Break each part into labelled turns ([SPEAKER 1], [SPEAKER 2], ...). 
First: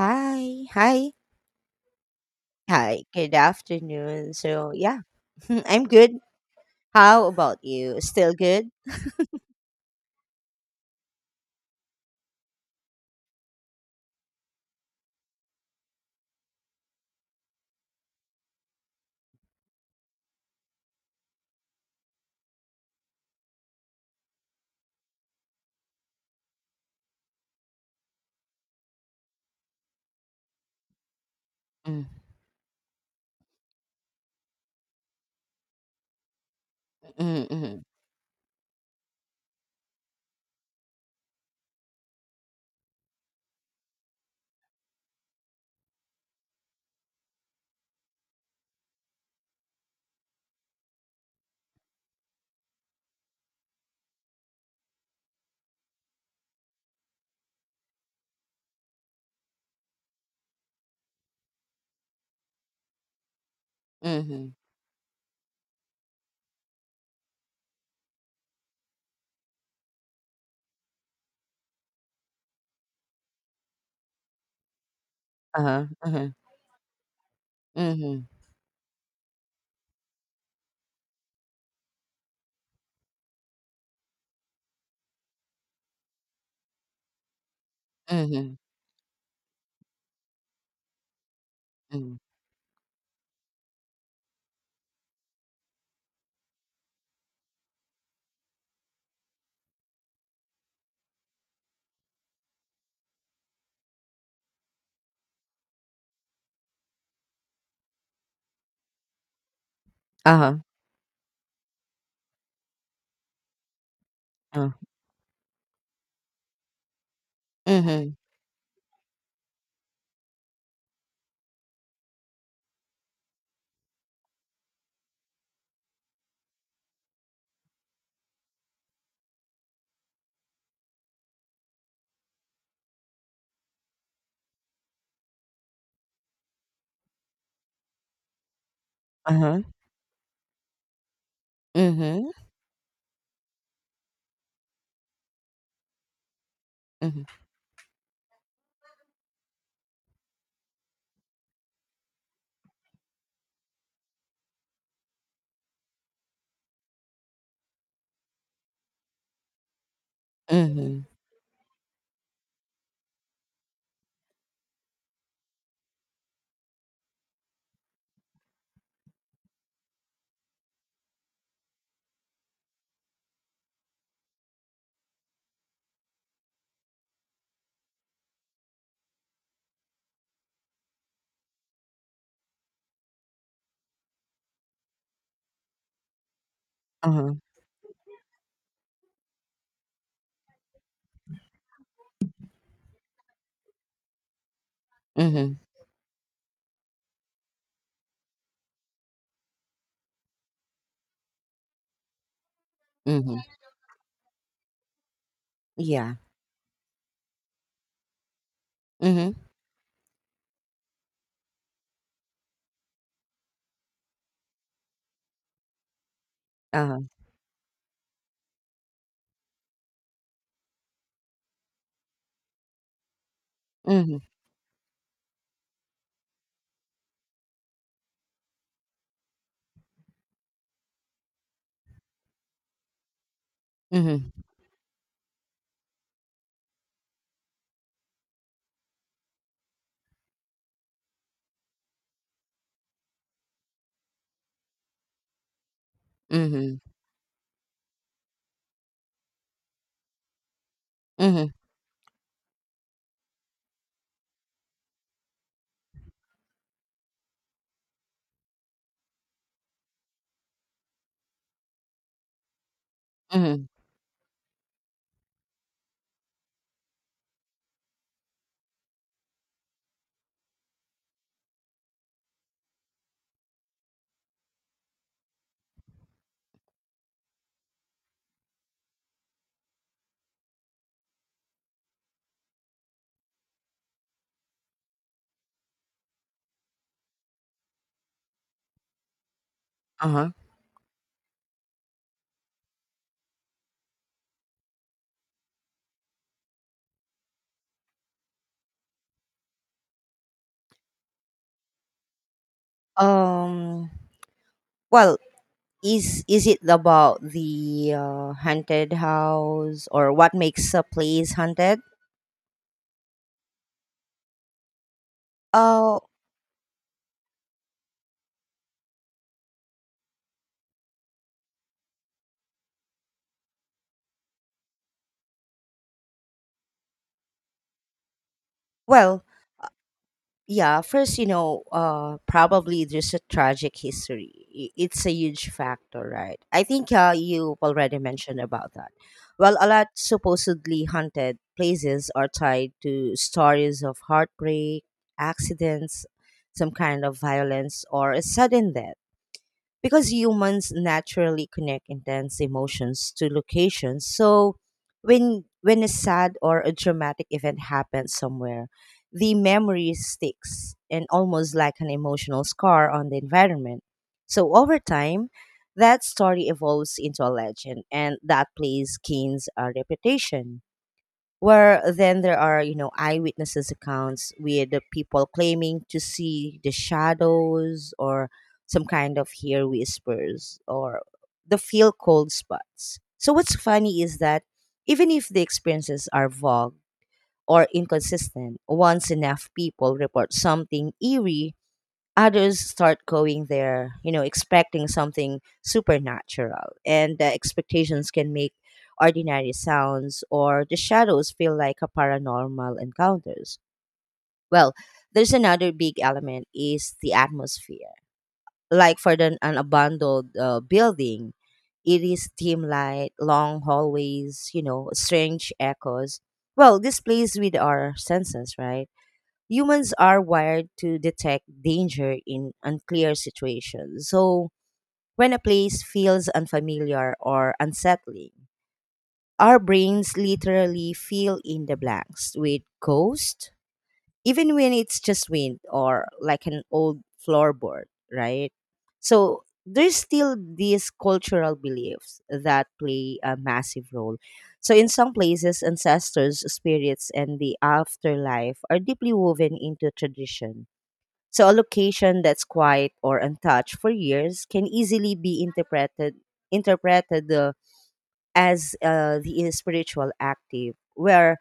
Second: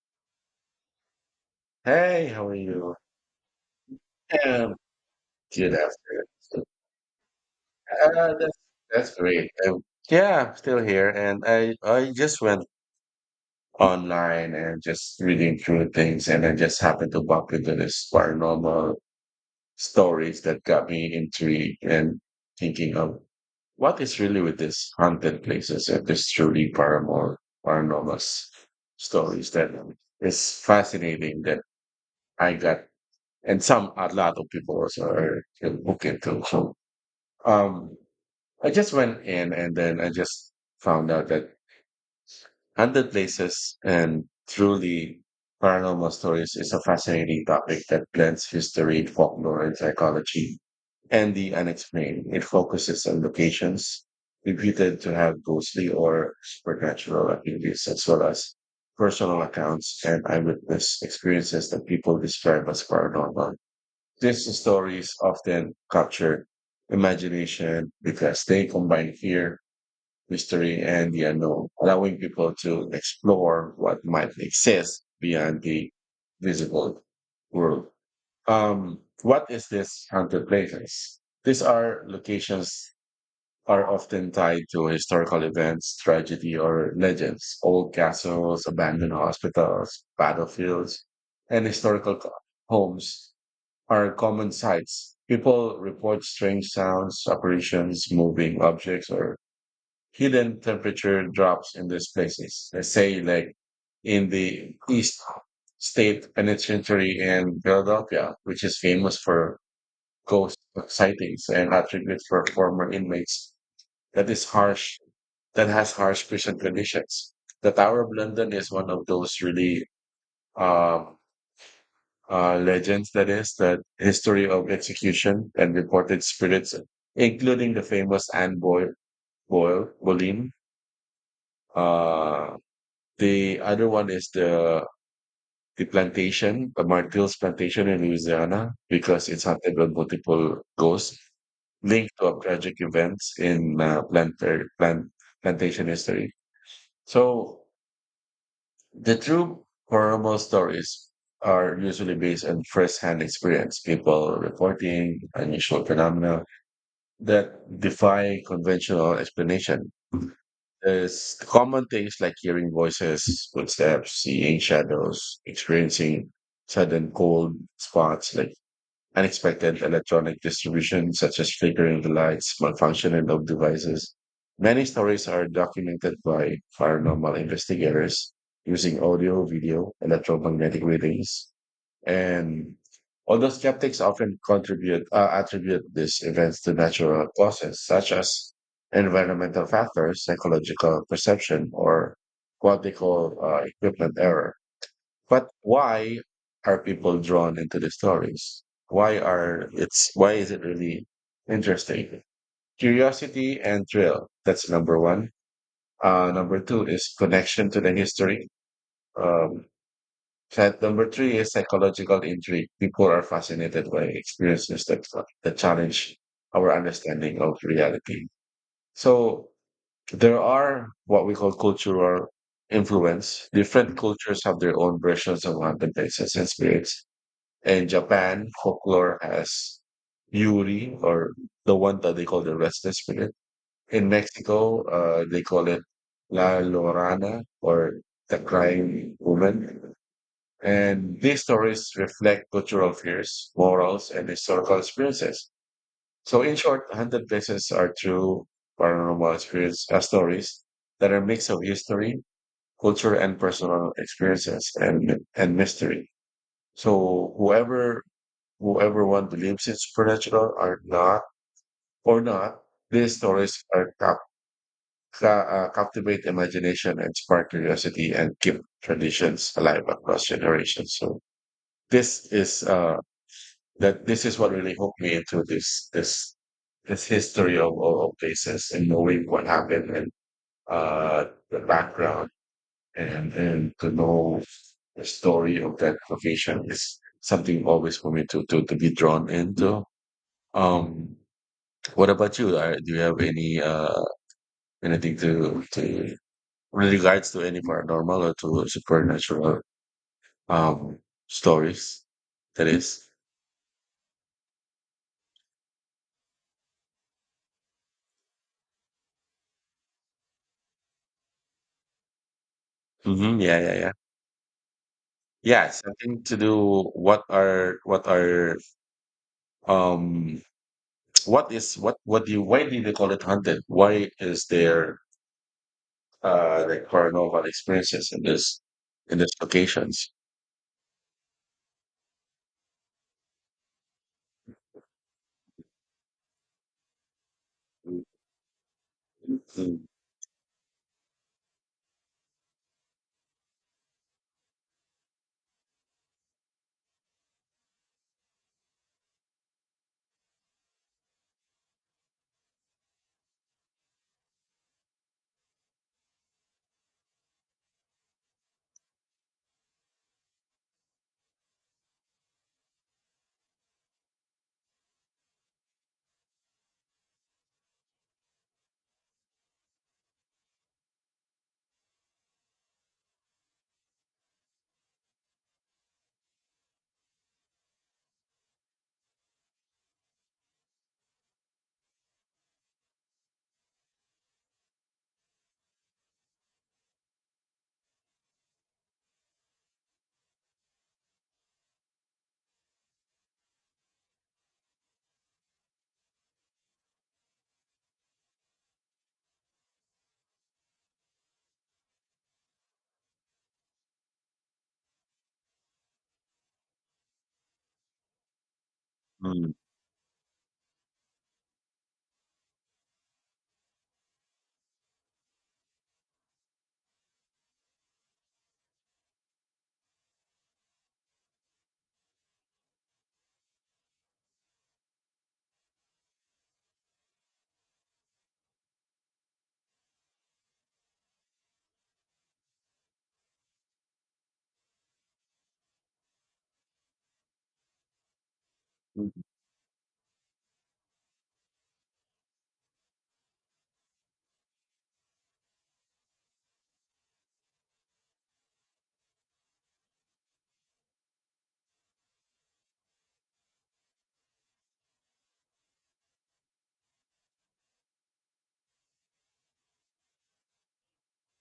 [SPEAKER 1] Hi, hi,
[SPEAKER 2] Hey, how are you?
[SPEAKER 1] hi. Good afternoon. So,
[SPEAKER 2] Um,
[SPEAKER 1] yeah,
[SPEAKER 2] Good
[SPEAKER 1] I'm good.
[SPEAKER 2] afternoon. So,
[SPEAKER 1] How about you? Still
[SPEAKER 2] Uh, that's
[SPEAKER 1] good?
[SPEAKER 2] that's great. Yeah, I'm still here, and I just went online and just reading through things, and I just happened to bump into this paranormal stories that got me intrigued and thinking of what is really with these haunted places and this truly paranormal s- stories that is fascinating that
[SPEAKER 1] Mm,
[SPEAKER 2] I got, and some a lot of people also are hooked into.
[SPEAKER 1] mm, mm,
[SPEAKER 2] Um, I just went in and then I just found out that haunted Places and Truly Paranormal Stories is a fascinating topic that blends history, folklore, and psychology and the unexplained. It focuses on locations reputed to have ghostly or supernatural activities, as well as personal accounts and eyewitness experiences that people describe as paranormal.
[SPEAKER 1] mhm,
[SPEAKER 2] These stories often capture imagination because they combine fear, mystery, and the unknown, allowing people to explore what might exist beyond
[SPEAKER 1] uh-huh,
[SPEAKER 2] the
[SPEAKER 1] uh-huh,
[SPEAKER 2] visible world.
[SPEAKER 1] mhm,
[SPEAKER 2] What is this haunted places? These are locations are often tied to historical events, tragedy, or legends. Old
[SPEAKER 1] mhm,
[SPEAKER 2] castles, abandoned hospitals, battlefields, and
[SPEAKER 1] mhm,
[SPEAKER 2] homes are common sights. People report strange sounds, apparitions, moving objects, or hidden temperature drops in these places. They say, like in the East State Penitentiary in Philadelphia, which is famous for
[SPEAKER 1] uh-huh,
[SPEAKER 2] ghost sightings and attributes for former inmates. That is
[SPEAKER 1] uh,
[SPEAKER 2] harsh. That has harsh prison conditions. The Tower of
[SPEAKER 1] mhm,
[SPEAKER 2] London is one of those really um, legends, that is, the history of execution and reported spirits, including the famous Anne Boyle, Boyle Boleyn. Uh, the other one is the plantation, the Martill's plantation in Louisiana, because it's
[SPEAKER 1] uh-huh,
[SPEAKER 2] haunted by multiple ghosts linked
[SPEAKER 1] mhm,
[SPEAKER 2] to tragic events in plantation history.
[SPEAKER 1] mhm,
[SPEAKER 2] So the true paranormal stories are usually based on first-hand experience, people reporting unusual phenomena that defy conventional explanation.
[SPEAKER 1] mhm,
[SPEAKER 2] There's common things like hearing voices, footsteps, seeing shadows, experiencing sudden cold spots like unexpected electronic distribution, such as flickering the lights, malfunction in of devices. Many stories are documented by paranormal investigators using audio, video, electromagnetic readings, and although skeptics often contribute attribute these events to natural
[SPEAKER 1] uh-huh,
[SPEAKER 2] causes such as environmental factors, psychological perception, or what they call equipment error. But
[SPEAKER 1] mhm,
[SPEAKER 2] why are people drawn into the stories? Why are it's why is it really interesting?
[SPEAKER 1] mhm,
[SPEAKER 2] Curiosity and thrill. That's number one.
[SPEAKER 1] yeah,
[SPEAKER 2] Number two is connection to the history.
[SPEAKER 1] mhm,
[SPEAKER 2] Um, that number three is psychological intrigue. People are fascinated by experiences that challenge our
[SPEAKER 1] uh-huh,
[SPEAKER 2] understanding of reality. So there are what we call cultural influence. Different
[SPEAKER 1] mhm,
[SPEAKER 2] cultures have their own versions of haunted places and spirits in Japan, folklore has Yuri, or the one that they call the restless spirit. In
[SPEAKER 1] mhm,
[SPEAKER 2] Mexico, they call it La Llorana, or the crying woman. And these stories reflect cultural fears, morals, and historical experiences. So, in
[SPEAKER 1] mhm,
[SPEAKER 2] short, 100 Places are true paranormal experience stories that are a
[SPEAKER 1] mhm,
[SPEAKER 2] mix of history, culture, and personal experiences and mystery. So, whoever who everyone believes in supernatural or not, these stories
[SPEAKER 1] mhm,
[SPEAKER 2] are captivate imagination and spark curiosity and keep traditions alive across generations. So this is that this is what really hooked me into this history of, of places and knowing what happened and uh, the background and to know the story of that location is something always for me to to be drawn into.
[SPEAKER 1] uh-huh.
[SPEAKER 2] Um, What about you? Are, do you have any anything to with regards to any paranormal or to supernatural um stories? That is,
[SPEAKER 1] Um, well, is it about the haunted house or what makes a place haunted?
[SPEAKER 2] mm-hmm. Yeah, yeah, yeah. Yeah,
[SPEAKER 1] Uh,
[SPEAKER 2] something to do. What are um what is what do you why do they call it haunted? Why is there like paranormal experiences in this in
[SPEAKER 1] well,
[SPEAKER 2] these locations?
[SPEAKER 1] yeah. First, probably there's a tragic history. It's a huge factor, right? I think you already
[SPEAKER 2] Mm,
[SPEAKER 1] mentioned about that. Well, a
[SPEAKER 2] mm,
[SPEAKER 1] lot supposedly haunted places are tied to stories of heartbreak, accidents, some kind of violence, or a sudden death because humans naturally connect intense emotions to locations. So when a sad or a dramatic event happens somewhere, the memory sticks and almost like an emotional scar on the environment. So over time, that story evolves into a legend and that place gains a reputation, where then there are eyewitnesses accounts with the people claiming to see the shadows, or some kind of hear whispers, or the feel cold spots. So what's funny is that even if the experiences are vague or inconsistent, once enough people report something eerie, others start going there, expecting something supernatural. And the expectations can make ordinary sounds or the shadows feel like a paranormal encounters. Well, there's another big element is the atmosphere. Like for the,
[SPEAKER 2] mm,
[SPEAKER 1] an abandoned building, it is dim light, long hallways, strange echoes. Well, this plays with our senses, right? Humans are wired to detect danger in unclear situations. So, when a place feels unfamiliar or unsettling, our brains literally fill in the blanks with ghost, even when it's just wind or like an old floorboard, right?
[SPEAKER 2] mm.
[SPEAKER 1] So, there's still these cultural beliefs that play a massive role. So, in some places, ancestors, spirits, and the afterlife are deeply woven into tradition, so a location that's quiet or untouched for years can easily be interpreted as the spiritual active. Where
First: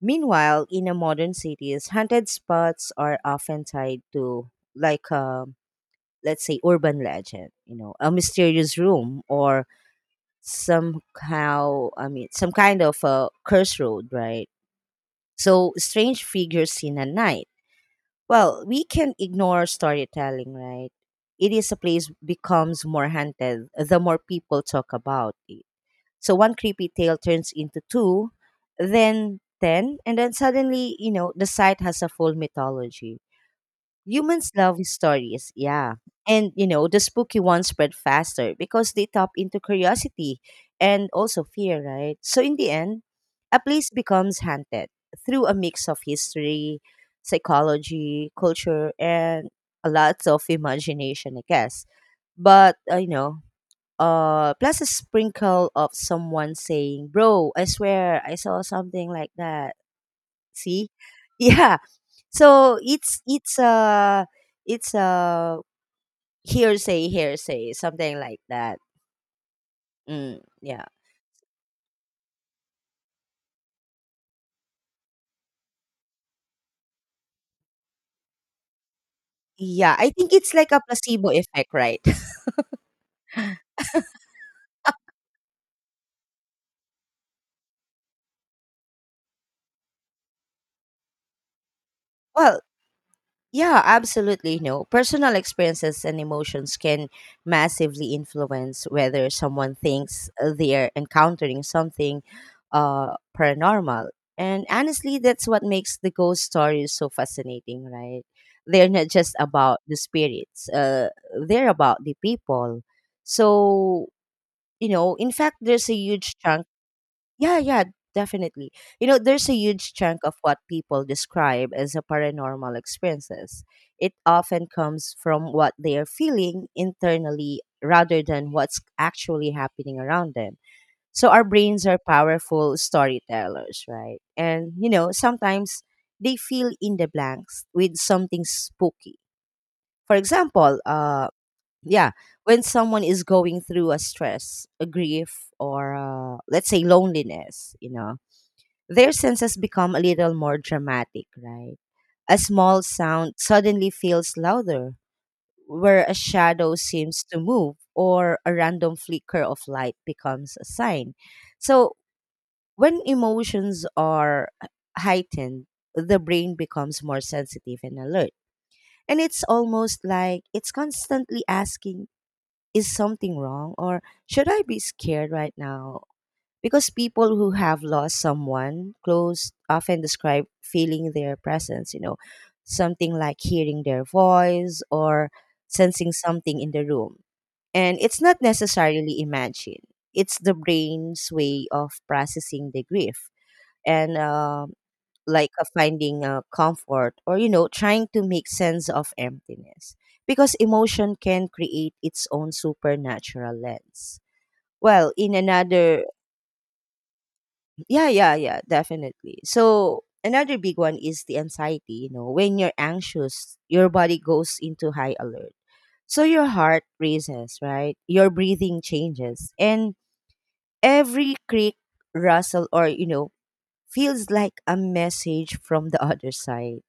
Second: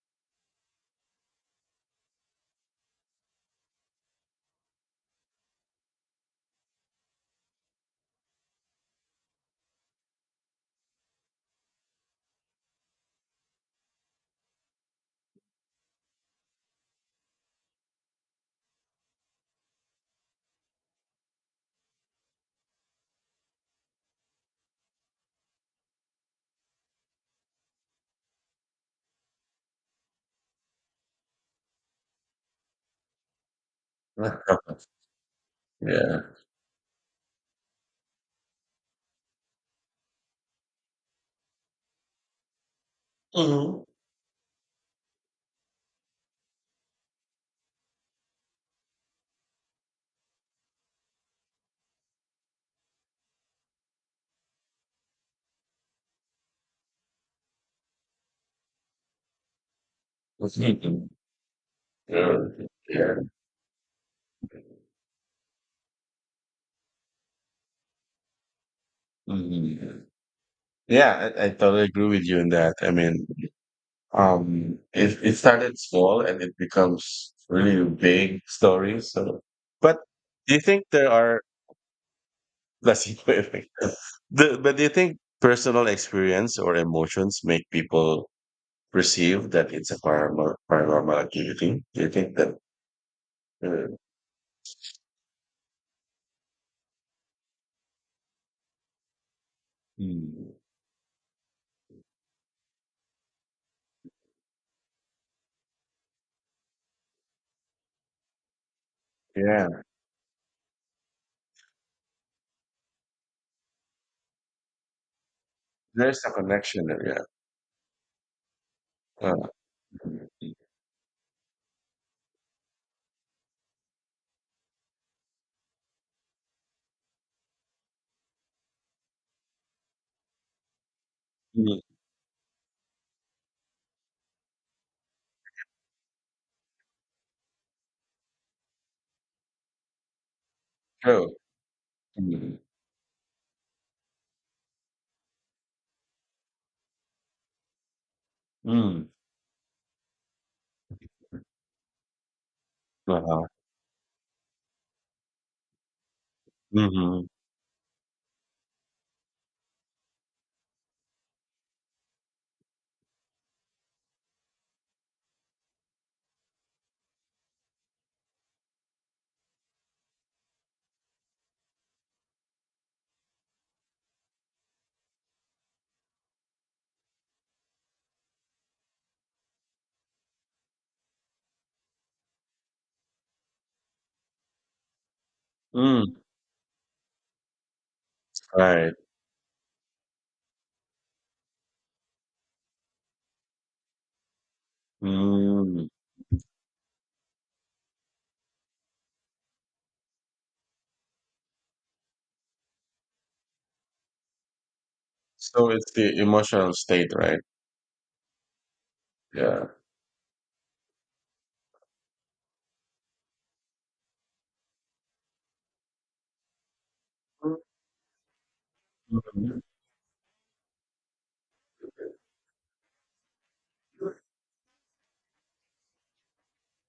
[SPEAKER 1] meanwhile in a modern cities, haunted spots are often tied to like let's say urban legend, a mysterious room or somehow I mean some kind of a curse road, right? So strange figures seen at night. Well, we can ignore storytelling, right? It is a place becomes more haunted the more people talk about it. So one creepy tale turns into two, then ten, and then suddenly, the site has a full mythology. Humans love stories, yeah.
[SPEAKER 2] Yeah.
[SPEAKER 1] And the spooky ones spread faster because they tap into curiosity and also fear, right? So in the end, a
[SPEAKER 2] Mhm.
[SPEAKER 1] place becomes haunted through a mix of history, psychology, culture, and a lot of imagination, I guess. But plus a sprinkle of someone saying, "Bro, I swear I saw something like that." See,
[SPEAKER 2] Mhm.
[SPEAKER 1] yeah,
[SPEAKER 2] Yeah.
[SPEAKER 1] so
[SPEAKER 2] Yeah.
[SPEAKER 1] it's a hearsay something like that.
[SPEAKER 2] Mhm.
[SPEAKER 1] Mm, yeah.
[SPEAKER 2] Yeah, I totally agree with you in that. I mean, it, it started small and it becomes really big stories. So,
[SPEAKER 1] Yeah,
[SPEAKER 2] but
[SPEAKER 1] I think it's
[SPEAKER 2] do you
[SPEAKER 1] like a
[SPEAKER 2] think there
[SPEAKER 1] placebo
[SPEAKER 2] are
[SPEAKER 1] effect, right?
[SPEAKER 2] placebo effect? The, but do you think personal experience or emotions make people perceive that it's a paranormal activity? Do you think that?
[SPEAKER 1] Well, yeah,
[SPEAKER 2] Uh,
[SPEAKER 1] absolutely. No, personal experiences and emotions can massively influence whether someone thinks
[SPEAKER 2] Mm.
[SPEAKER 1] they're encountering something paranormal. And honestly, that's what makes the ghost stories so fascinating, right? They're not just about
[SPEAKER 2] Yeah,
[SPEAKER 1] the spirits, they're about the people. So, in fact, there's a
[SPEAKER 2] there's a
[SPEAKER 1] huge chunk,
[SPEAKER 2] connection there.
[SPEAKER 1] yeah, yeah, definitely. You know,
[SPEAKER 2] Yeah.
[SPEAKER 1] there's a huge chunk of what people describe as a paranormal experiences. It often comes from what they are feeling internally rather than what's actually happening around them. So our
[SPEAKER 2] Mm,
[SPEAKER 1] brains are powerful storytellers, right? And sometimes they fill in the blanks with something spooky. For example,
[SPEAKER 2] true.
[SPEAKER 1] yeah,
[SPEAKER 2] Mm.
[SPEAKER 1] when someone is going through a stress, a grief, or let's say loneliness,
[SPEAKER 2] Mm.
[SPEAKER 1] their senses become a little more dramatic, right? A small sound
[SPEAKER 2] Uh-huh.
[SPEAKER 1] suddenly feels louder, where a shadow seems
[SPEAKER 2] Mhm.
[SPEAKER 1] to move, or a random flicker of light becomes a sign. So, when emotions are heightened, the brain becomes more sensitive and alert. And it's almost like it's constantly asking, "Is something wrong? Or should I be scared right now?" Because people who have lost someone close often describe feeling their presence, something like hearing their voice or sensing
[SPEAKER 2] Mm,
[SPEAKER 1] something in the room. And it's not
[SPEAKER 2] right.
[SPEAKER 1] necessarily imagined. It's the brain's way of processing the grief. And like
[SPEAKER 2] Mm.
[SPEAKER 1] finding comfort or, trying to make sense of emptiness. Because emotion can create its own supernatural lens. Well, in
[SPEAKER 2] So it's
[SPEAKER 1] another,
[SPEAKER 2] the emotional state, right?
[SPEAKER 1] yeah, yeah, yeah, definitely.
[SPEAKER 2] Yeah.
[SPEAKER 1] So another big one is the anxiety. You know, when you're anxious, your body goes into high alert. So your heart races, right? Your breathing changes,
[SPEAKER 2] Mhm.
[SPEAKER 1] and every creak, rustle, or feels like a message from the other side.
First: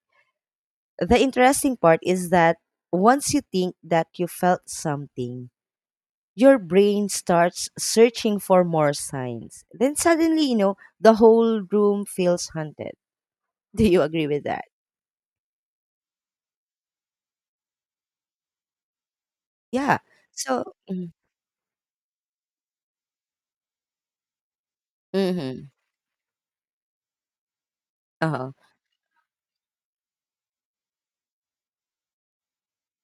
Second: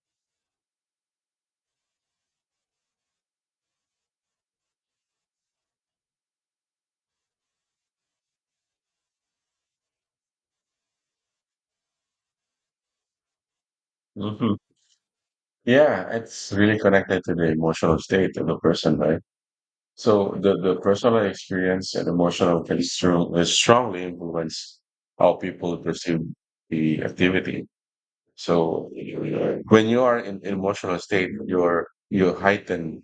[SPEAKER 1] The interesting part is that once you think that you felt something, your brain starts searching for more signs. Then suddenly, the whole room feels haunted. Do you agree with
[SPEAKER 2] Mhm.
[SPEAKER 1] that?
[SPEAKER 2] Yeah, it's really connected to the emotional state of the person, right?
[SPEAKER 1] Yeah.
[SPEAKER 2] So
[SPEAKER 1] So,
[SPEAKER 2] the
[SPEAKER 1] mm,
[SPEAKER 2] personal experience and emotional can strongly influence how
[SPEAKER 1] mhm.
[SPEAKER 2] people perceive the activity.
[SPEAKER 1] Uh-huh.
[SPEAKER 2] So when you are in emotional state, you heighten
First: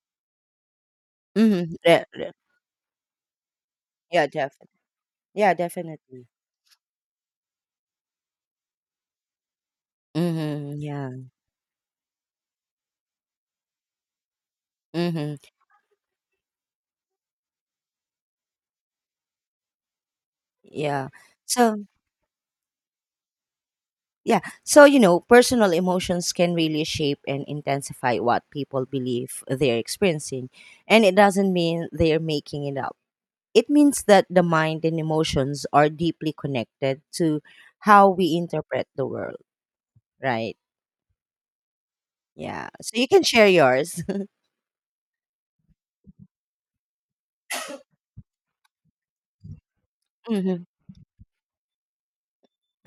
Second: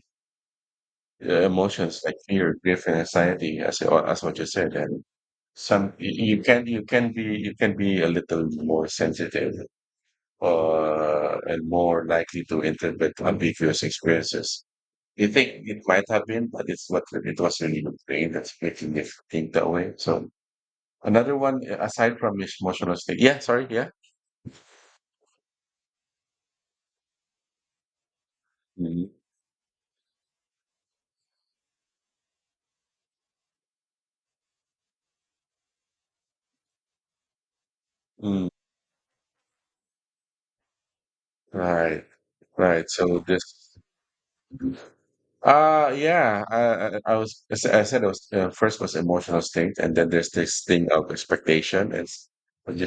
[SPEAKER 1] Mhm.
[SPEAKER 2] emotions
[SPEAKER 1] Yeah,
[SPEAKER 2] like
[SPEAKER 1] yeah,
[SPEAKER 2] fear, grief, and anxiety, as as
[SPEAKER 1] yeah,
[SPEAKER 2] what you said,
[SPEAKER 1] definitely.
[SPEAKER 2] and
[SPEAKER 1] Yeah,
[SPEAKER 2] some
[SPEAKER 1] definitely.
[SPEAKER 2] you can you can be a little more sensitive,
[SPEAKER 1] Mhm. Yeah.
[SPEAKER 2] and more likely to interpret ambiguous experiences. You
[SPEAKER 1] Mhm.
[SPEAKER 2] think it might have been, but it's what it was really the brain that's making you think that way. So
[SPEAKER 1] Yeah.
[SPEAKER 2] another one
[SPEAKER 1] So,
[SPEAKER 2] aside from this emotional state. Yeah, sorry, yeah.
[SPEAKER 1] yeah. So, personal emotions can really shape and intensify what people
[SPEAKER 2] Mhm.
[SPEAKER 1] believe they're experiencing, and it doesn't mean they're making it up. It means that the mind and emotions are deeply connected to how we
[SPEAKER 2] Mm,
[SPEAKER 1] interpret the world, right?
[SPEAKER 2] right,
[SPEAKER 1] Yeah.
[SPEAKER 2] right.
[SPEAKER 1] So you
[SPEAKER 2] So
[SPEAKER 1] can share
[SPEAKER 2] this.
[SPEAKER 1] yours.
[SPEAKER 2] Uh yeah, I, I was I said it was first was emotional state, and then there's this
[SPEAKER 1] Mhm.
[SPEAKER 2] thing of expectation and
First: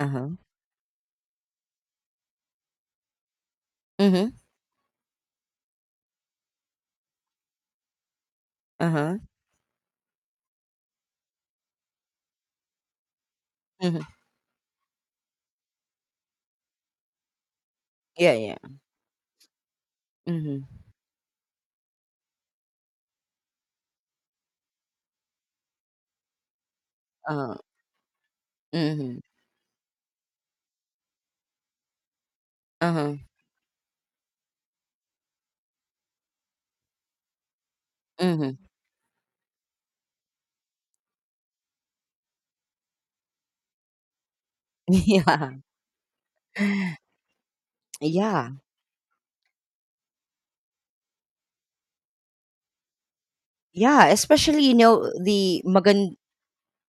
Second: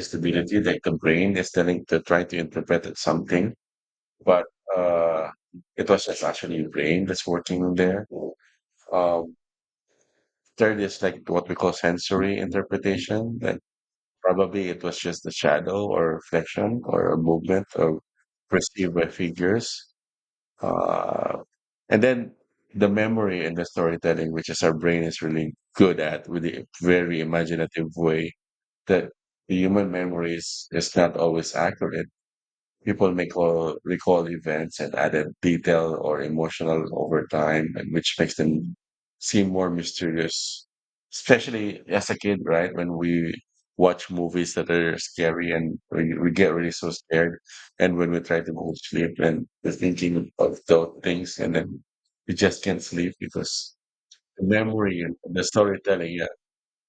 [SPEAKER 1] Uh-huh.
[SPEAKER 2] that the brain is telling to try to interpret it something,
[SPEAKER 1] Mhm.
[SPEAKER 2] but uh, it was just actually your brain that's working there.
[SPEAKER 1] Uh-huh.
[SPEAKER 2] Um, third is like what we call sensory interpretation. Like
[SPEAKER 1] Mhm.
[SPEAKER 2] probably it was just a shadow or reflection or a movement or
[SPEAKER 1] Yeah, yeah.
[SPEAKER 2] perceived by figures,
[SPEAKER 1] Mhm.
[SPEAKER 2] uh, and then the memory and the storytelling, which is our brain is really good at with a very
[SPEAKER 1] Uh,
[SPEAKER 2] imaginative way that
[SPEAKER 1] mhm.
[SPEAKER 2] the human memory is not always accurate. People
[SPEAKER 1] Uh-huh.
[SPEAKER 2] may call, recall events and added detail or emotional over time, and which makes
[SPEAKER 1] Mhm.
[SPEAKER 2] them seem more mysterious. Especially as a kid, right? When we watch movies that are scary
[SPEAKER 1] Yeah.
[SPEAKER 2] and we get really so scared. And when we try
[SPEAKER 1] Yeah.
[SPEAKER 2] to go to sleep and we're thinking of those things and then we just can't sleep because
[SPEAKER 1] Yeah,
[SPEAKER 2] the
[SPEAKER 1] especially,
[SPEAKER 2] memory and the
[SPEAKER 1] the
[SPEAKER 2] storytelling.
[SPEAKER 1] magand
[SPEAKER 2] Yeah.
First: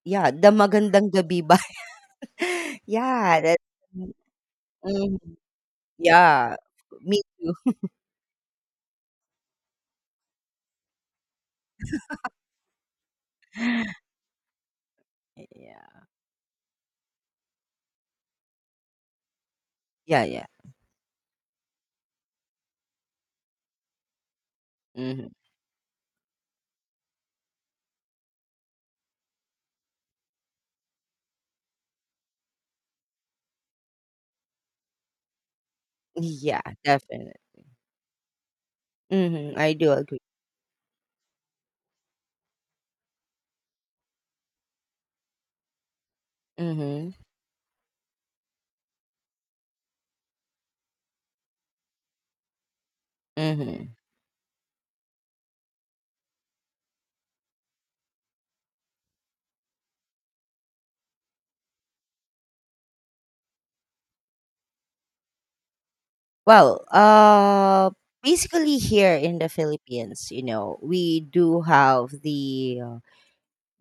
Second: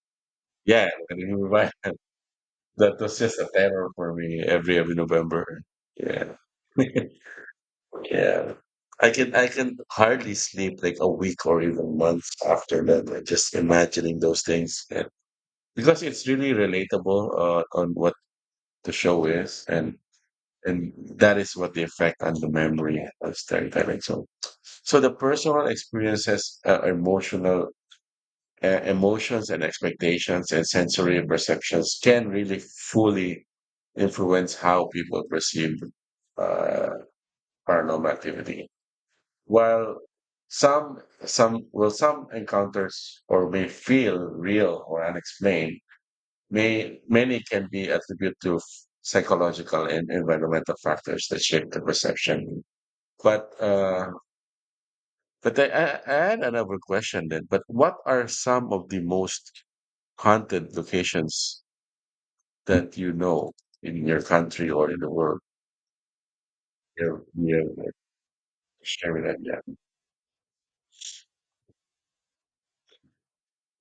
[SPEAKER 1] yeah, the
[SPEAKER 2] Yeah.
[SPEAKER 1] Magandang
[SPEAKER 2] And
[SPEAKER 1] Gabi by
[SPEAKER 2] that was just
[SPEAKER 1] yeah,
[SPEAKER 2] a
[SPEAKER 1] that.
[SPEAKER 2] terror for me every
[SPEAKER 1] Mhm.
[SPEAKER 2] November. Yeah.
[SPEAKER 1] Yeah, me too.
[SPEAKER 2] Yeah. I can hardly sleep like a week or even months after that. Like just imagining those things. Yeah. Because
[SPEAKER 1] Yeah.
[SPEAKER 2] it's really relatable on what the show is
[SPEAKER 1] Yeah, yeah.
[SPEAKER 2] and that is what the effect on the memory of storytelling. So so the
[SPEAKER 1] Mhm.
[SPEAKER 2] personal experiences, emotional emotions and expectations and sensory perceptions can really fully influence how people perceive
[SPEAKER 1] Yeah,
[SPEAKER 2] uh,
[SPEAKER 1] definitely.
[SPEAKER 2] paranormal activity.
[SPEAKER 1] Mhm, I do
[SPEAKER 2] While
[SPEAKER 1] agree.
[SPEAKER 2] some some encounters or may feel real or unexplained, may
[SPEAKER 1] Mhm.
[SPEAKER 2] many can be attributed to psychological and environmental factors that shape the perception. But
[SPEAKER 1] Mhm.
[SPEAKER 2] uh, but I had another question then. But what are some of the most haunted locations that you know in your country or in the world?
[SPEAKER 1] Well,
[SPEAKER 2] Yeah, yeah,
[SPEAKER 1] basically
[SPEAKER 2] share
[SPEAKER 1] here
[SPEAKER 2] with that.
[SPEAKER 1] in the
[SPEAKER 2] Yeah.
[SPEAKER 1] Philippines, we do have the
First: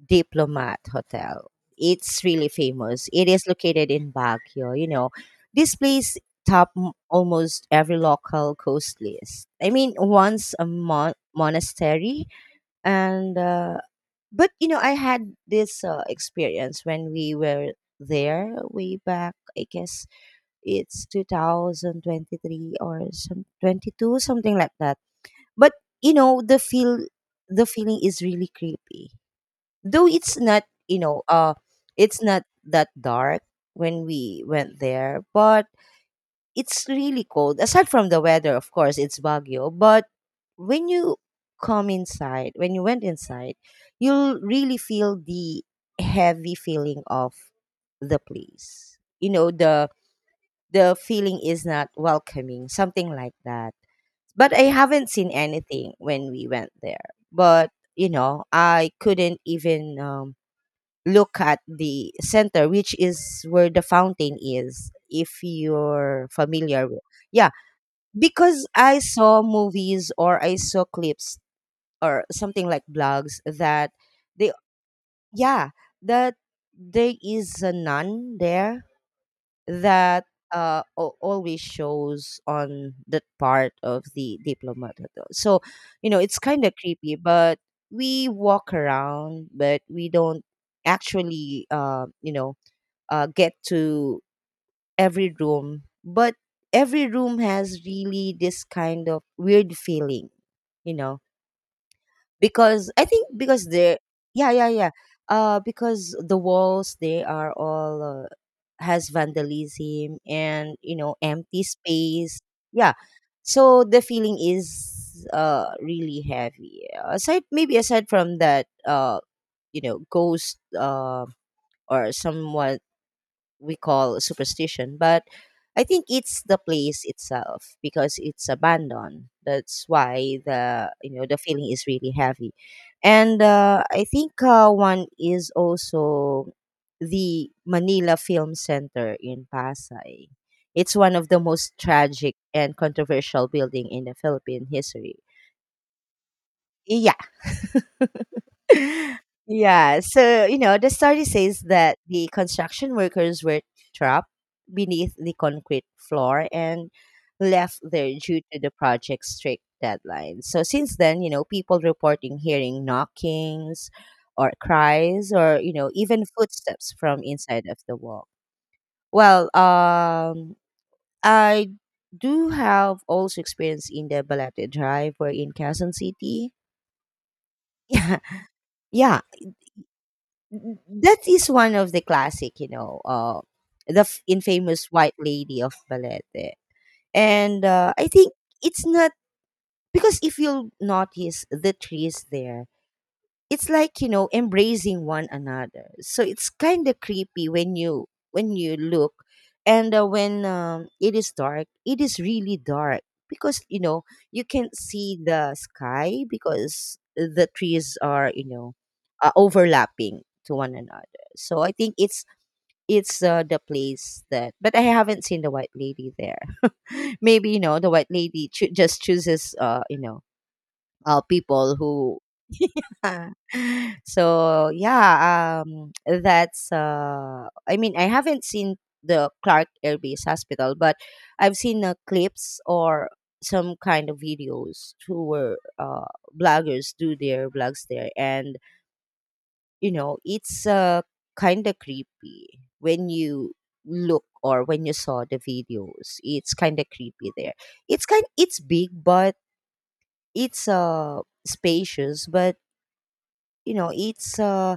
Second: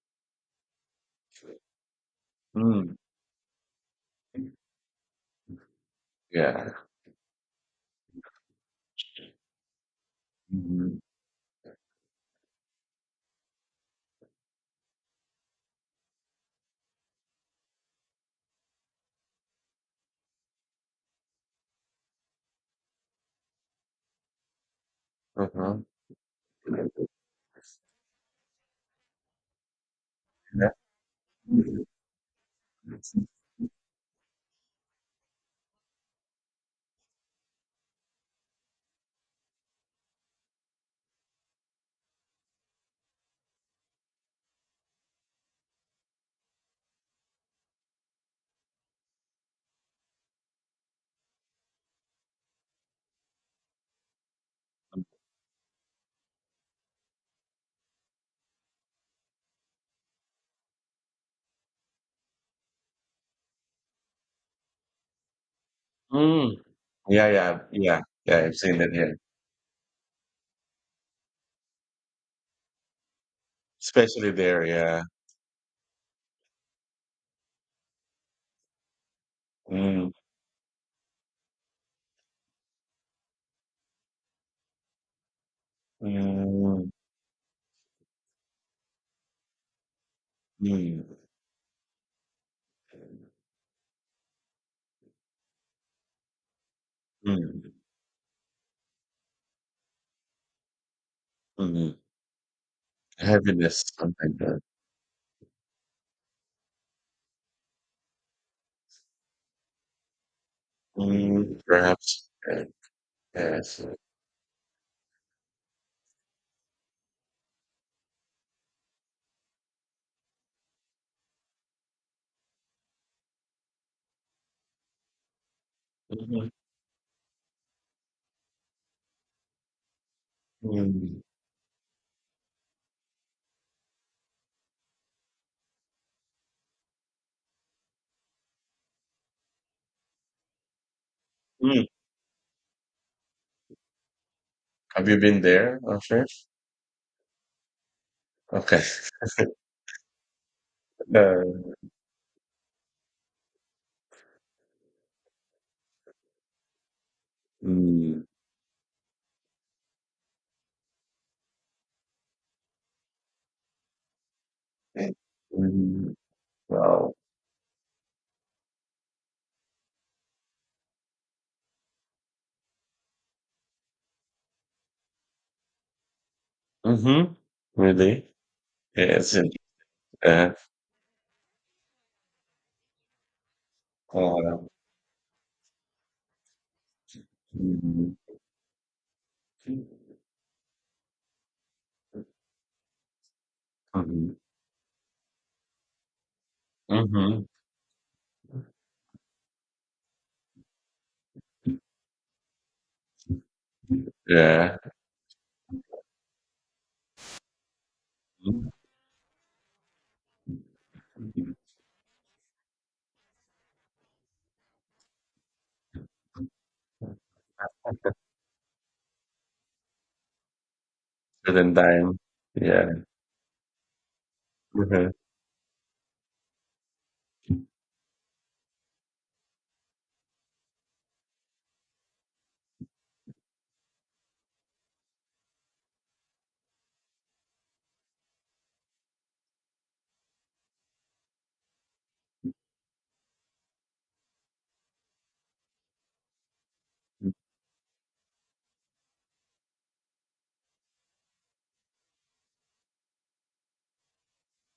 [SPEAKER 1] Diplomat Hotel. It's really
[SPEAKER 2] Mm.
[SPEAKER 1] famous. It is located in Baguio. You know, this place top
[SPEAKER 2] Yeah.
[SPEAKER 1] almost every local coast list. I mean, once a
[SPEAKER 2] Mhm.
[SPEAKER 1] monastery, and but I had this experience when we were there way back. I guess it's 2023 or some 22, something like that. But
[SPEAKER 2] Uh-huh.
[SPEAKER 1] you know, the feel the feeling is really creepy, though it's not,
[SPEAKER 2] Mm.
[SPEAKER 1] it's not that dark when we went there. But it's really cold, aside from the weather, of course. It's Baguio. But when you went inside, you'll really feel the heavy feeling of the place. You know, the feeling is not welcoming, something like that. But I haven't seen anything when we went there. But I couldn't even look at the center, which is where the fountain is, if you're familiar with.
[SPEAKER 2] Yeah,
[SPEAKER 1] Yeah,
[SPEAKER 2] yeah, yeah, yeah. I've
[SPEAKER 1] because
[SPEAKER 2] seen that.
[SPEAKER 1] I
[SPEAKER 2] Yeah,
[SPEAKER 1] saw movies, or I saw clips or something like blogs that
[SPEAKER 2] especially
[SPEAKER 1] they,
[SPEAKER 2] there. Yeah.
[SPEAKER 1] yeah, that there is a nun there
[SPEAKER 2] Mm,
[SPEAKER 1] that always shows on that part of the Diplomat Hotel. So, it's kind of
[SPEAKER 2] mm,
[SPEAKER 1] creepy. But we walk around, but we don't
[SPEAKER 2] mm,
[SPEAKER 1] actually, get to every room. But every room
[SPEAKER 2] mm,
[SPEAKER 1] has really this kind of weird feeling, you know,
[SPEAKER 2] mm.
[SPEAKER 1] because I think because
[SPEAKER 2] Heaviness, something like
[SPEAKER 1] yeah,
[SPEAKER 2] that.
[SPEAKER 1] yeah, yeah. Because the walls, they are all, has vandalism and,
[SPEAKER 2] Mm,
[SPEAKER 1] empty
[SPEAKER 2] perhaps.
[SPEAKER 1] space.
[SPEAKER 2] Yeah,
[SPEAKER 1] Yeah.
[SPEAKER 2] yes.
[SPEAKER 1] So the feeling is really heavy. Aside from that, ghost, or someone we call superstition, but I think it's
[SPEAKER 2] Mhm,
[SPEAKER 1] the place itself because it's abandoned. That's why, the
[SPEAKER 2] mm,
[SPEAKER 1] the feeling is really heavy. And I think one is also the Manila Film Center in Pasay. It's one of the most
[SPEAKER 2] mm.
[SPEAKER 1] tragic and controversial building in the Philippine
[SPEAKER 2] Have
[SPEAKER 1] history.
[SPEAKER 2] you been there, Asher?
[SPEAKER 1] Yeah.
[SPEAKER 2] Okay.
[SPEAKER 1] Yeah, so the story says
[SPEAKER 2] Uh,
[SPEAKER 1] that the construction workers were trapped beneath the concrete floor and left there
[SPEAKER 2] mm,
[SPEAKER 1] due to the project's strict deadline. So since then, people reporting hearing knockings or cries or,
[SPEAKER 2] mm,
[SPEAKER 1] even footsteps
[SPEAKER 2] wow.
[SPEAKER 1] from inside of the wall. Well, I do have also experience in the Balete Drive or in Quezon City.
[SPEAKER 2] Mm-hmm.
[SPEAKER 1] Yeah.
[SPEAKER 2] Really?
[SPEAKER 1] Yeah.
[SPEAKER 2] Yes. Uh,
[SPEAKER 1] That is one of the classic, the
[SPEAKER 2] uh,
[SPEAKER 1] infamous White Lady of Balete. And I
[SPEAKER 2] mm,
[SPEAKER 1] think it's not because if you'll notice the trees there, it's like
[SPEAKER 2] mm,
[SPEAKER 1] embracing one another, so it's kind of
[SPEAKER 2] mm-hmm.
[SPEAKER 1] creepy when you look. And when it is really dark. Because you
[SPEAKER 2] Yeah.
[SPEAKER 1] can't see the sky because the trees are,
[SPEAKER 2] Mm-hmm.
[SPEAKER 1] overlapping to one another.
[SPEAKER 2] Mhm.
[SPEAKER 1] So I think it's the place. That, but I haven't seen the White Lady there. Maybe the White Lady just chooses,
[SPEAKER 2] Certain
[SPEAKER 1] people
[SPEAKER 2] time.
[SPEAKER 1] who.
[SPEAKER 2] Yeah.
[SPEAKER 1] So
[SPEAKER 2] Mhm.
[SPEAKER 1] yeah, that's. I mean, I haven't seen the Clark Air Base Hospital, but I've seen clips or some kind of videos who were bloggers do their blogs there, and it's kind of creepy when you look or when you saw the videos. It's kind of creepy there. It's kind. It's big, but it's spacious, but you know, it's uh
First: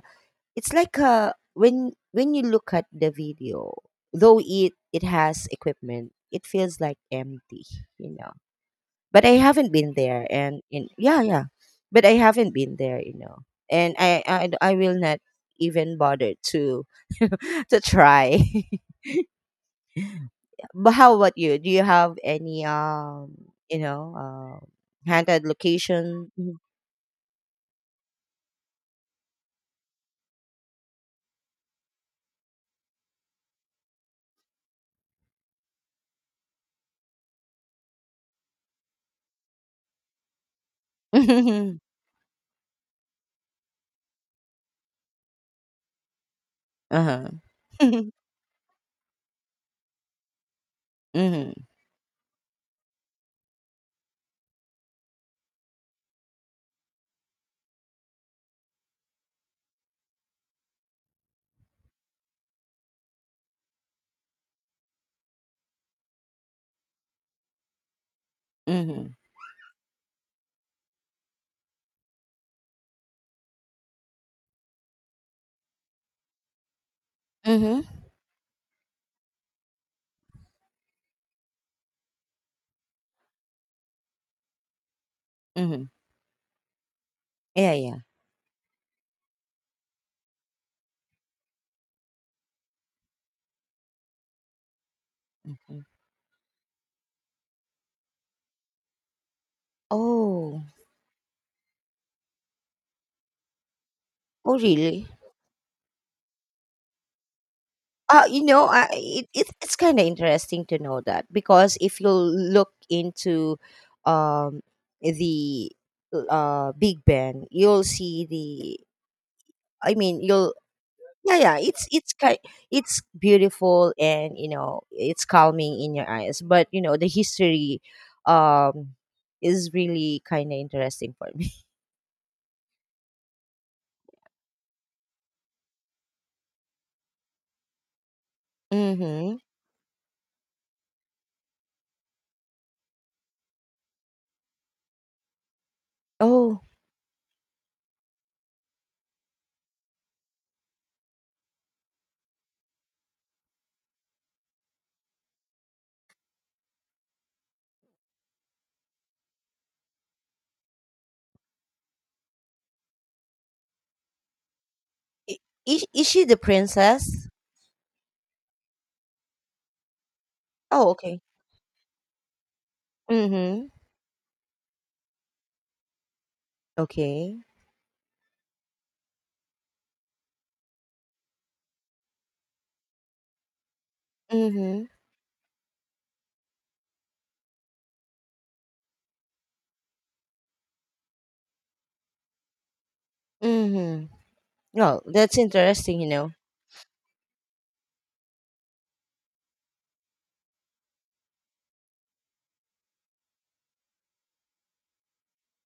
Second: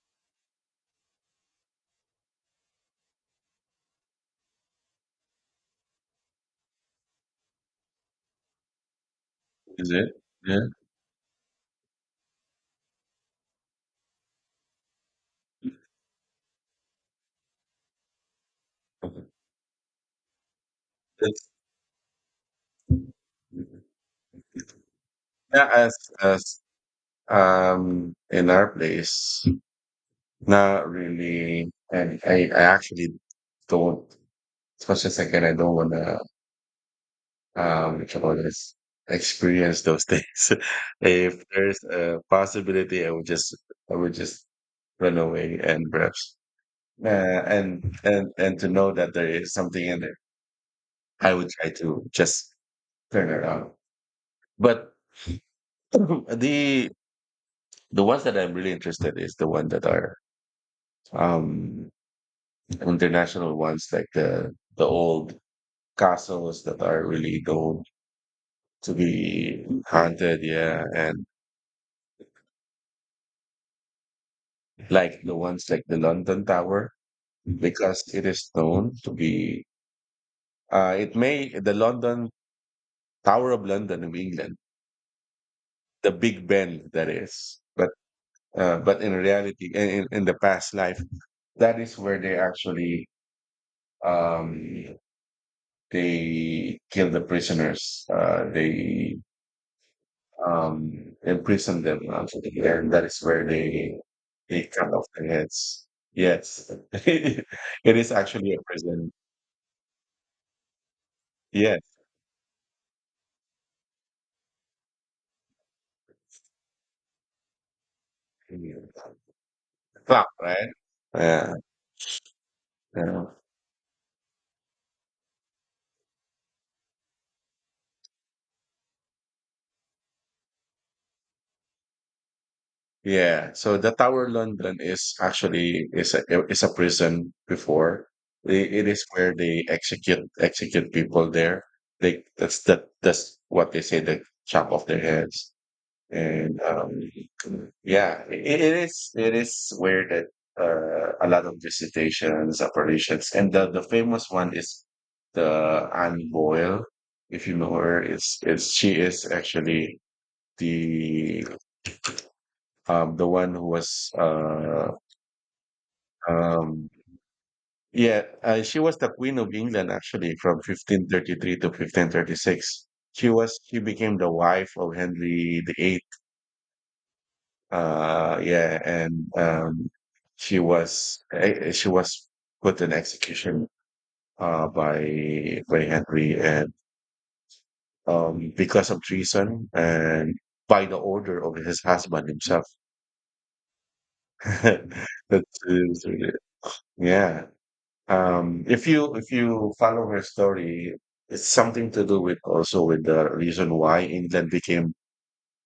[SPEAKER 1] it's like a when you look at the video, though it has equipment, it feels like empty, you know. But I haven't
[SPEAKER 2] Is
[SPEAKER 1] been
[SPEAKER 2] it?
[SPEAKER 1] there,
[SPEAKER 2] Yeah.
[SPEAKER 1] and in yeah, yeah, but I haven't been there, and I will not even bother to to try.
[SPEAKER 2] Okay.
[SPEAKER 1] But how about
[SPEAKER 2] It's
[SPEAKER 1] you? Do you have any you know um handed
[SPEAKER 2] yeah,
[SPEAKER 1] location?
[SPEAKER 2] as in our place, not really. And I actually don't as especially second I can, I don't wanna what you call this experience those things. If there's
[SPEAKER 1] Mhm.
[SPEAKER 2] a possibility I would just run away and perhaps uh,
[SPEAKER 1] Uh
[SPEAKER 2] and
[SPEAKER 1] huh.
[SPEAKER 2] and to know that there is something in there, I would
[SPEAKER 1] Mhm.
[SPEAKER 2] try to just turn around. But the the ones that I'm really interested is the one that are um international ones like the old castles that are really known to
[SPEAKER 1] Mhm.
[SPEAKER 2] be haunted, yeah, and like the ones like the London Tower
[SPEAKER 1] Mhm.
[SPEAKER 2] because it is known to be it may the London Tower of London of England,
[SPEAKER 1] Mhm.
[SPEAKER 2] the Big Ben that is.
[SPEAKER 1] Yeah, yeah.
[SPEAKER 2] But in reality in the past life that is where they actually um
[SPEAKER 1] Mm-hmm.
[SPEAKER 2] they kill the prisoners. Uh, they
[SPEAKER 1] Oh,
[SPEAKER 2] um, imprison them, actually, and that is where
[SPEAKER 1] oh
[SPEAKER 2] they cut off
[SPEAKER 1] really?
[SPEAKER 2] their heads. Yes, it is
[SPEAKER 1] You
[SPEAKER 2] actually a
[SPEAKER 1] know, I,
[SPEAKER 2] prison.
[SPEAKER 1] it, it, it's kind of interesting to know that because
[SPEAKER 2] Yes,
[SPEAKER 1] if you look into um, the Big Ben, you'll see the. I mean,
[SPEAKER 2] club,
[SPEAKER 1] you'll
[SPEAKER 2] right?
[SPEAKER 1] yeah,
[SPEAKER 2] Yeah,
[SPEAKER 1] yeah. It's kind it's
[SPEAKER 2] yeah,
[SPEAKER 1] beautiful and you know it's calming in your eyes. But you know the history um, is really kind of interesting for me.
[SPEAKER 2] yeah. So the Tower London is actually is a prison before. It is where
[SPEAKER 1] Mm-hmm.
[SPEAKER 2] they execute people there. They that's that that's what they say. They chop off their heads. And
[SPEAKER 1] Oh,
[SPEAKER 2] yeah, I it is weird that a lot of visitations, operations, and the famous one is the Anne Boyle. If you know her, it's she is actually the the one who was
[SPEAKER 1] i- is she the
[SPEAKER 2] um
[SPEAKER 1] princess?
[SPEAKER 2] yeah, she was the Queen of England actually from
[SPEAKER 1] Oh, okay.
[SPEAKER 2] 1533 to 1536. She was
[SPEAKER 1] Mm-hmm.
[SPEAKER 2] she became the wife of Henry the Eighth.
[SPEAKER 1] Okay.
[SPEAKER 2] Yeah, and she was put in execution
[SPEAKER 1] Mhm.
[SPEAKER 2] by Henry, and because of treason and by the order of his husband himself.
[SPEAKER 1] Mhm. Well, that's
[SPEAKER 2] That's
[SPEAKER 1] interesting,
[SPEAKER 2] is
[SPEAKER 1] you
[SPEAKER 2] really-
[SPEAKER 1] know.
[SPEAKER 2] yeah. If you follow her story, it's something to do with also with the reason why England became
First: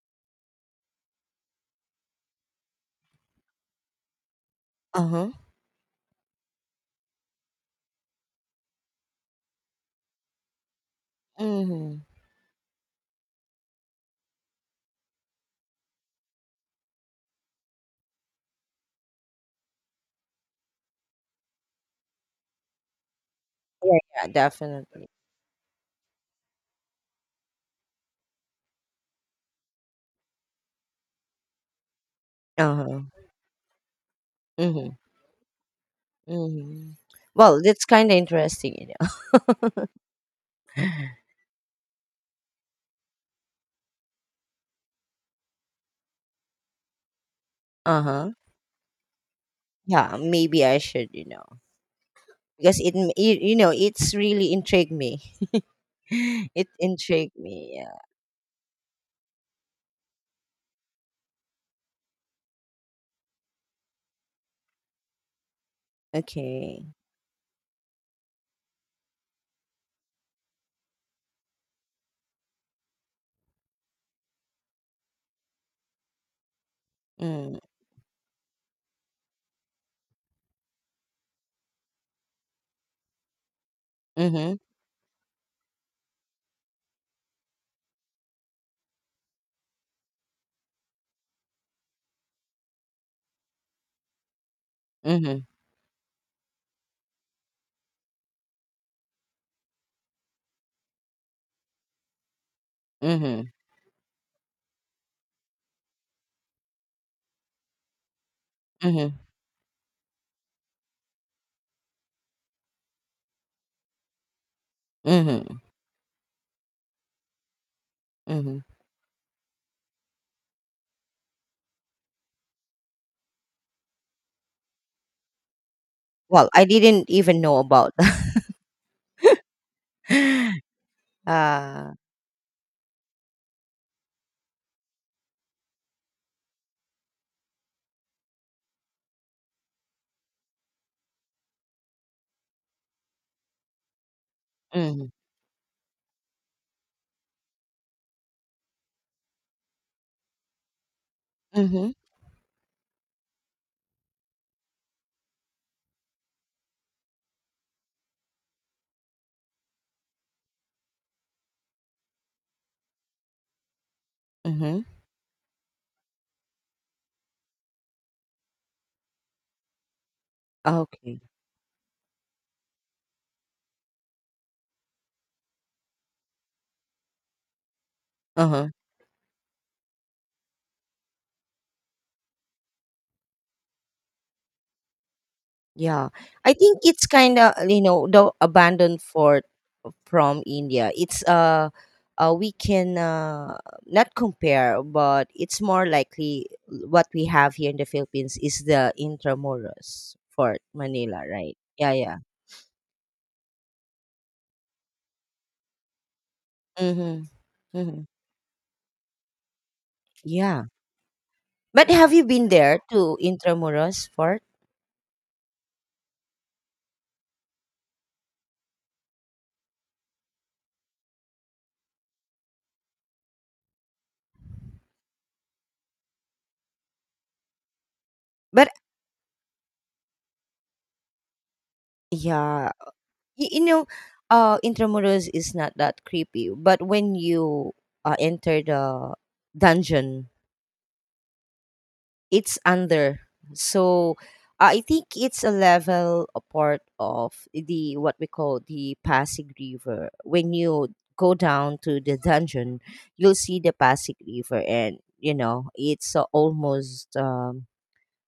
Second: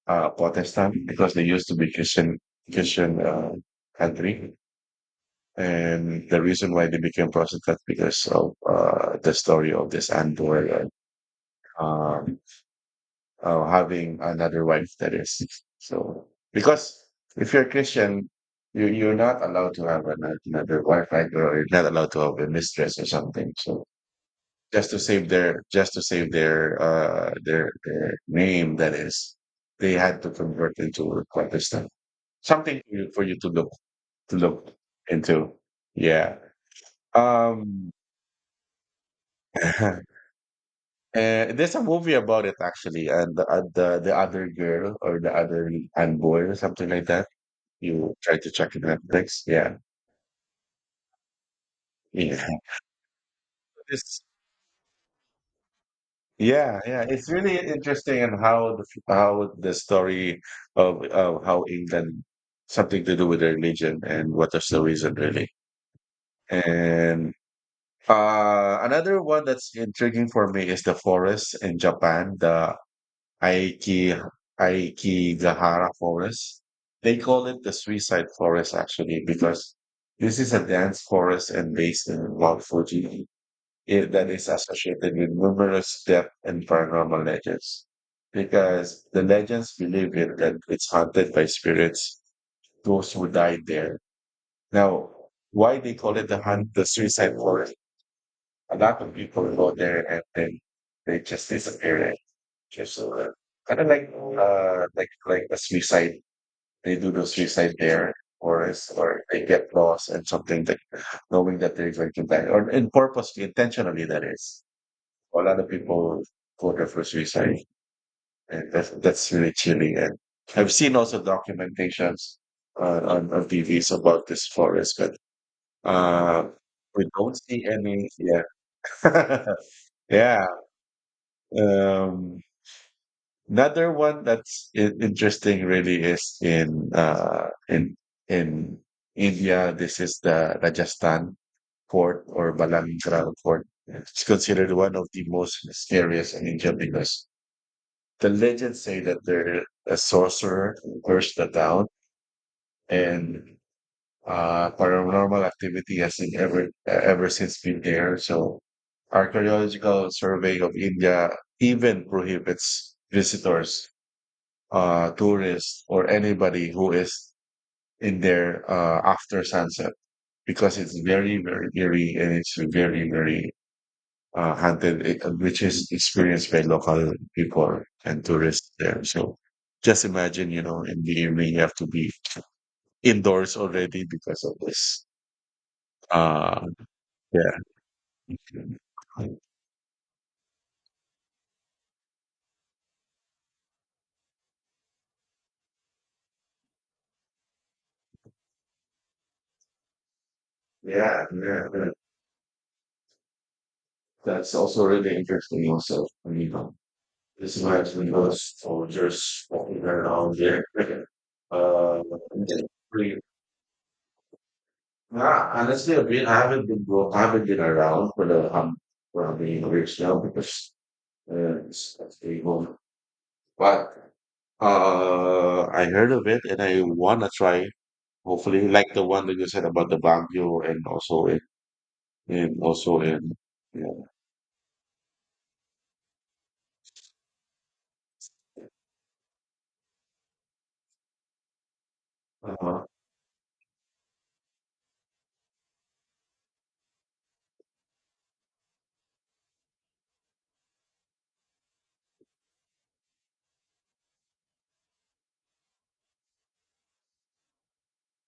[SPEAKER 2] Protestant, because they used to be Christian country.
[SPEAKER 1] Uh-huh.
[SPEAKER 2] And the reason why they became prostitutes because of the story of this Andor and
[SPEAKER 1] Mhm.
[SPEAKER 2] um, having another wife. That is, so, because if you're a Christian, you're not allowed to have another wife, right? Or you're not allowed to have a mistress or something. So
[SPEAKER 1] Yeah, yeah, definitely.
[SPEAKER 2] just to save their name, that is, they had to convert into a Protestant. Something
[SPEAKER 1] Uh-huh.
[SPEAKER 2] for you to look
[SPEAKER 1] Mhm.
[SPEAKER 2] into. Yeah.
[SPEAKER 1] Mhm. Well, that's
[SPEAKER 2] Um,
[SPEAKER 1] kind of interesting, you know.
[SPEAKER 2] Uh-huh. There's a movie about it actually, and the other girl or the other and boy or something like that. You
[SPEAKER 1] Uh-huh.
[SPEAKER 2] try to check it Netflix. Yeah,
[SPEAKER 1] Yeah, maybe I should, you know.
[SPEAKER 2] yeah.
[SPEAKER 1] Because you, you know, it's
[SPEAKER 2] It's,
[SPEAKER 1] really intrigued me. It
[SPEAKER 2] yeah, yeah. It's
[SPEAKER 1] intrigued
[SPEAKER 2] really
[SPEAKER 1] me. Yeah.
[SPEAKER 2] interesting, and how the story of how England, something to do with their religion and what is the reason really.
[SPEAKER 1] Okay.
[SPEAKER 2] And another one that's intriguing for me is the forest in Japan. The Aiki, Aikigahara Forest. They call
[SPEAKER 1] Mm.
[SPEAKER 2] it the suicide forest actually, because this is a dense forest and based in Mount Fuji, that is
[SPEAKER 1] Mhm.
[SPEAKER 2] associated with numerous death and paranormal legends. Because the legends believe it that it's haunted by spirits, those who died there. Now,
[SPEAKER 1] Mhm.
[SPEAKER 2] why they call it the suicide forest? A lot of people go there and then they just disappear. Okay, so
[SPEAKER 1] Mhm.
[SPEAKER 2] kind of like like a suicide. They do the suicide there, or is
[SPEAKER 1] Mhm.
[SPEAKER 2] or they get lost and something that, knowing that they're going to die, or in purposely, intentionally, that is. A lot
[SPEAKER 1] Mhm.
[SPEAKER 2] of people go there for suicide,
[SPEAKER 1] Mhm.
[SPEAKER 2] and that's really chilling. And I've seen also documentations on TVs about this forest, but uh,
[SPEAKER 1] Well, I
[SPEAKER 2] we
[SPEAKER 1] didn't
[SPEAKER 2] don't
[SPEAKER 1] even know
[SPEAKER 2] see
[SPEAKER 1] about
[SPEAKER 2] any.
[SPEAKER 1] that.
[SPEAKER 2] Yeah, yeah.
[SPEAKER 1] uh,
[SPEAKER 2] Um, another one that's interesting really is in in India. This is the Rajasthan fort or Balankara fort. It's considered one of
[SPEAKER 1] mhm.
[SPEAKER 2] the most mysterious in India, because the legends say that there a sorcerer cursed the town,
[SPEAKER 1] Mhm.
[SPEAKER 2] and paranormal activity has in ever since been there. So archaeological survey of India even prohibits visitors,
[SPEAKER 1] Mhm.
[SPEAKER 2] tourists, or anybody who is in there after sunset, because it's
[SPEAKER 1] Okay.
[SPEAKER 2] very, very eerie and it's very, very haunted, which is experienced by local people and
[SPEAKER 1] Uh-huh.
[SPEAKER 2] tourists there. So just imagine, you know, in the evening you have to be indoors already because of this.
[SPEAKER 1] Yeah. I
[SPEAKER 2] Uh,
[SPEAKER 1] think it's kind of,
[SPEAKER 2] yeah.
[SPEAKER 1] you know, the
[SPEAKER 2] Yeah,
[SPEAKER 1] abandoned fort from India. It's we can not compare, but it's more likely what we have here in the Philippines is the Intramuros Fort Manila,
[SPEAKER 2] yeah,
[SPEAKER 1] right?
[SPEAKER 2] yeah.
[SPEAKER 1] Yeah, yeah.
[SPEAKER 2] That's also really interesting also. I mean,
[SPEAKER 1] Mhm.
[SPEAKER 2] this might be
[SPEAKER 1] Mhm.
[SPEAKER 2] most soldiers walking around there.
[SPEAKER 1] Yeah. But
[SPEAKER 2] Uh,
[SPEAKER 1] have you been there to
[SPEAKER 2] really-
[SPEAKER 1] Intramuros Fort?
[SPEAKER 2] nah, honestly, I haven't I haven't been around for the rich now, because it's being home. But I heard of it and I want to try. Hopefully,
[SPEAKER 1] But
[SPEAKER 2] like the one that you said about the Baguio, and also in, in
[SPEAKER 1] yeah,
[SPEAKER 2] also in
[SPEAKER 1] you
[SPEAKER 2] yeah.
[SPEAKER 1] know, Intramuros is not that creepy, but when you enter the dungeon, it's
[SPEAKER 2] Uh-huh.
[SPEAKER 1] under. So I think it's a level a part of the what we call the Pasig River. When you go down to the dungeon, you'll see the Pasig River, and you know it's almost um,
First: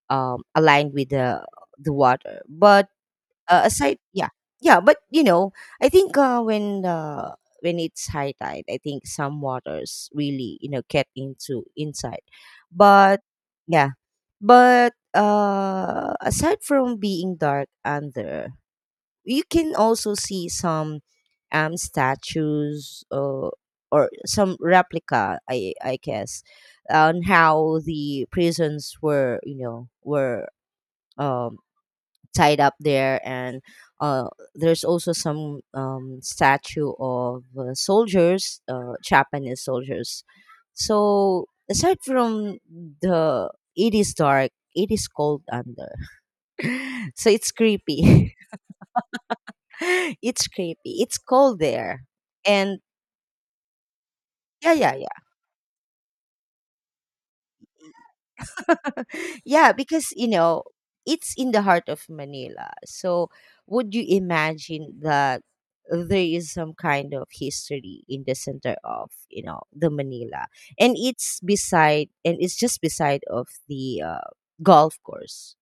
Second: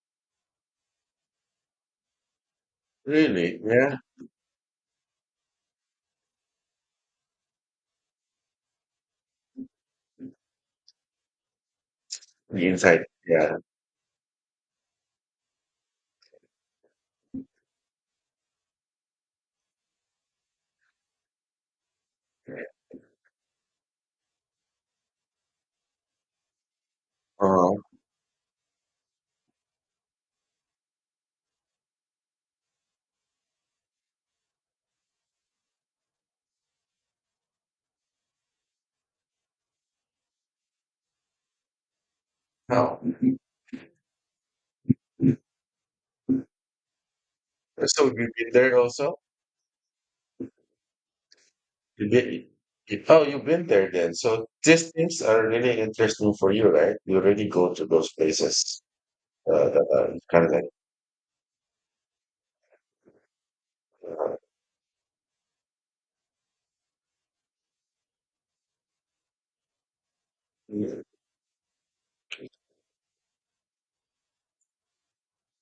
[SPEAKER 1] um, aligned with the water, but
[SPEAKER 2] Really? Yeah.
[SPEAKER 1] aside, yeah, yeah, but you know, I think when it's high tide, I think some waters really you know get into inside,
[SPEAKER 2] The inside.
[SPEAKER 1] but
[SPEAKER 2] Yeah.
[SPEAKER 1] yeah, but aside from being dark under, you can also see some statues or some replica, I guess, on
[SPEAKER 2] Uh,
[SPEAKER 1] how the prisons were you know were. Um, tied up there and uh, there's also some statue of soldiers, japanese soldiers, so aside from
[SPEAKER 2] no.
[SPEAKER 1] the it is dark it is cold under so it's
[SPEAKER 2] So you've
[SPEAKER 1] creepy
[SPEAKER 2] been there also?
[SPEAKER 1] it's creepy it's cold there
[SPEAKER 2] You did,
[SPEAKER 1] and
[SPEAKER 2] oh, you've been there then. So
[SPEAKER 1] yeah,
[SPEAKER 2] these
[SPEAKER 1] yeah.
[SPEAKER 2] things are really interesting for you, right? You really go to those places,
[SPEAKER 1] Yeah,
[SPEAKER 2] that
[SPEAKER 1] because
[SPEAKER 2] are
[SPEAKER 1] you
[SPEAKER 2] kind of
[SPEAKER 1] know,
[SPEAKER 2] like
[SPEAKER 1] it's in the heart of Manila. So would you imagine that there is some kind of history in the center of, you know, the Manila. And it's beside and it's just beside of the golf course.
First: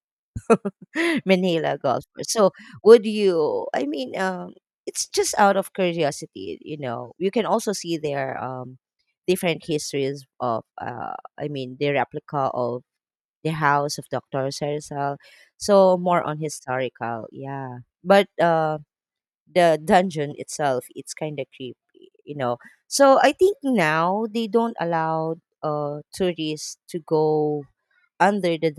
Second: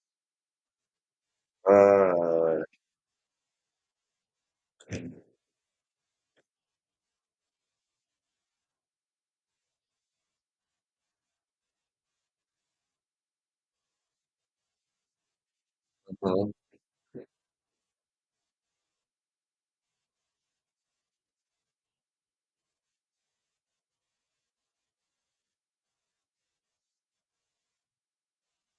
[SPEAKER 1] Manila golf course. So
[SPEAKER 2] uh,
[SPEAKER 1] would you, I mean, it's just out of curiosity, you know. You can also see their different histories of I mean the replica of the House of Dr. Serzal. So more on
[SPEAKER 2] uh,
[SPEAKER 1] historical, yeah. But the dungeon itself, it's kind of creepy, you know. So I think now they don't allow tourists to go under the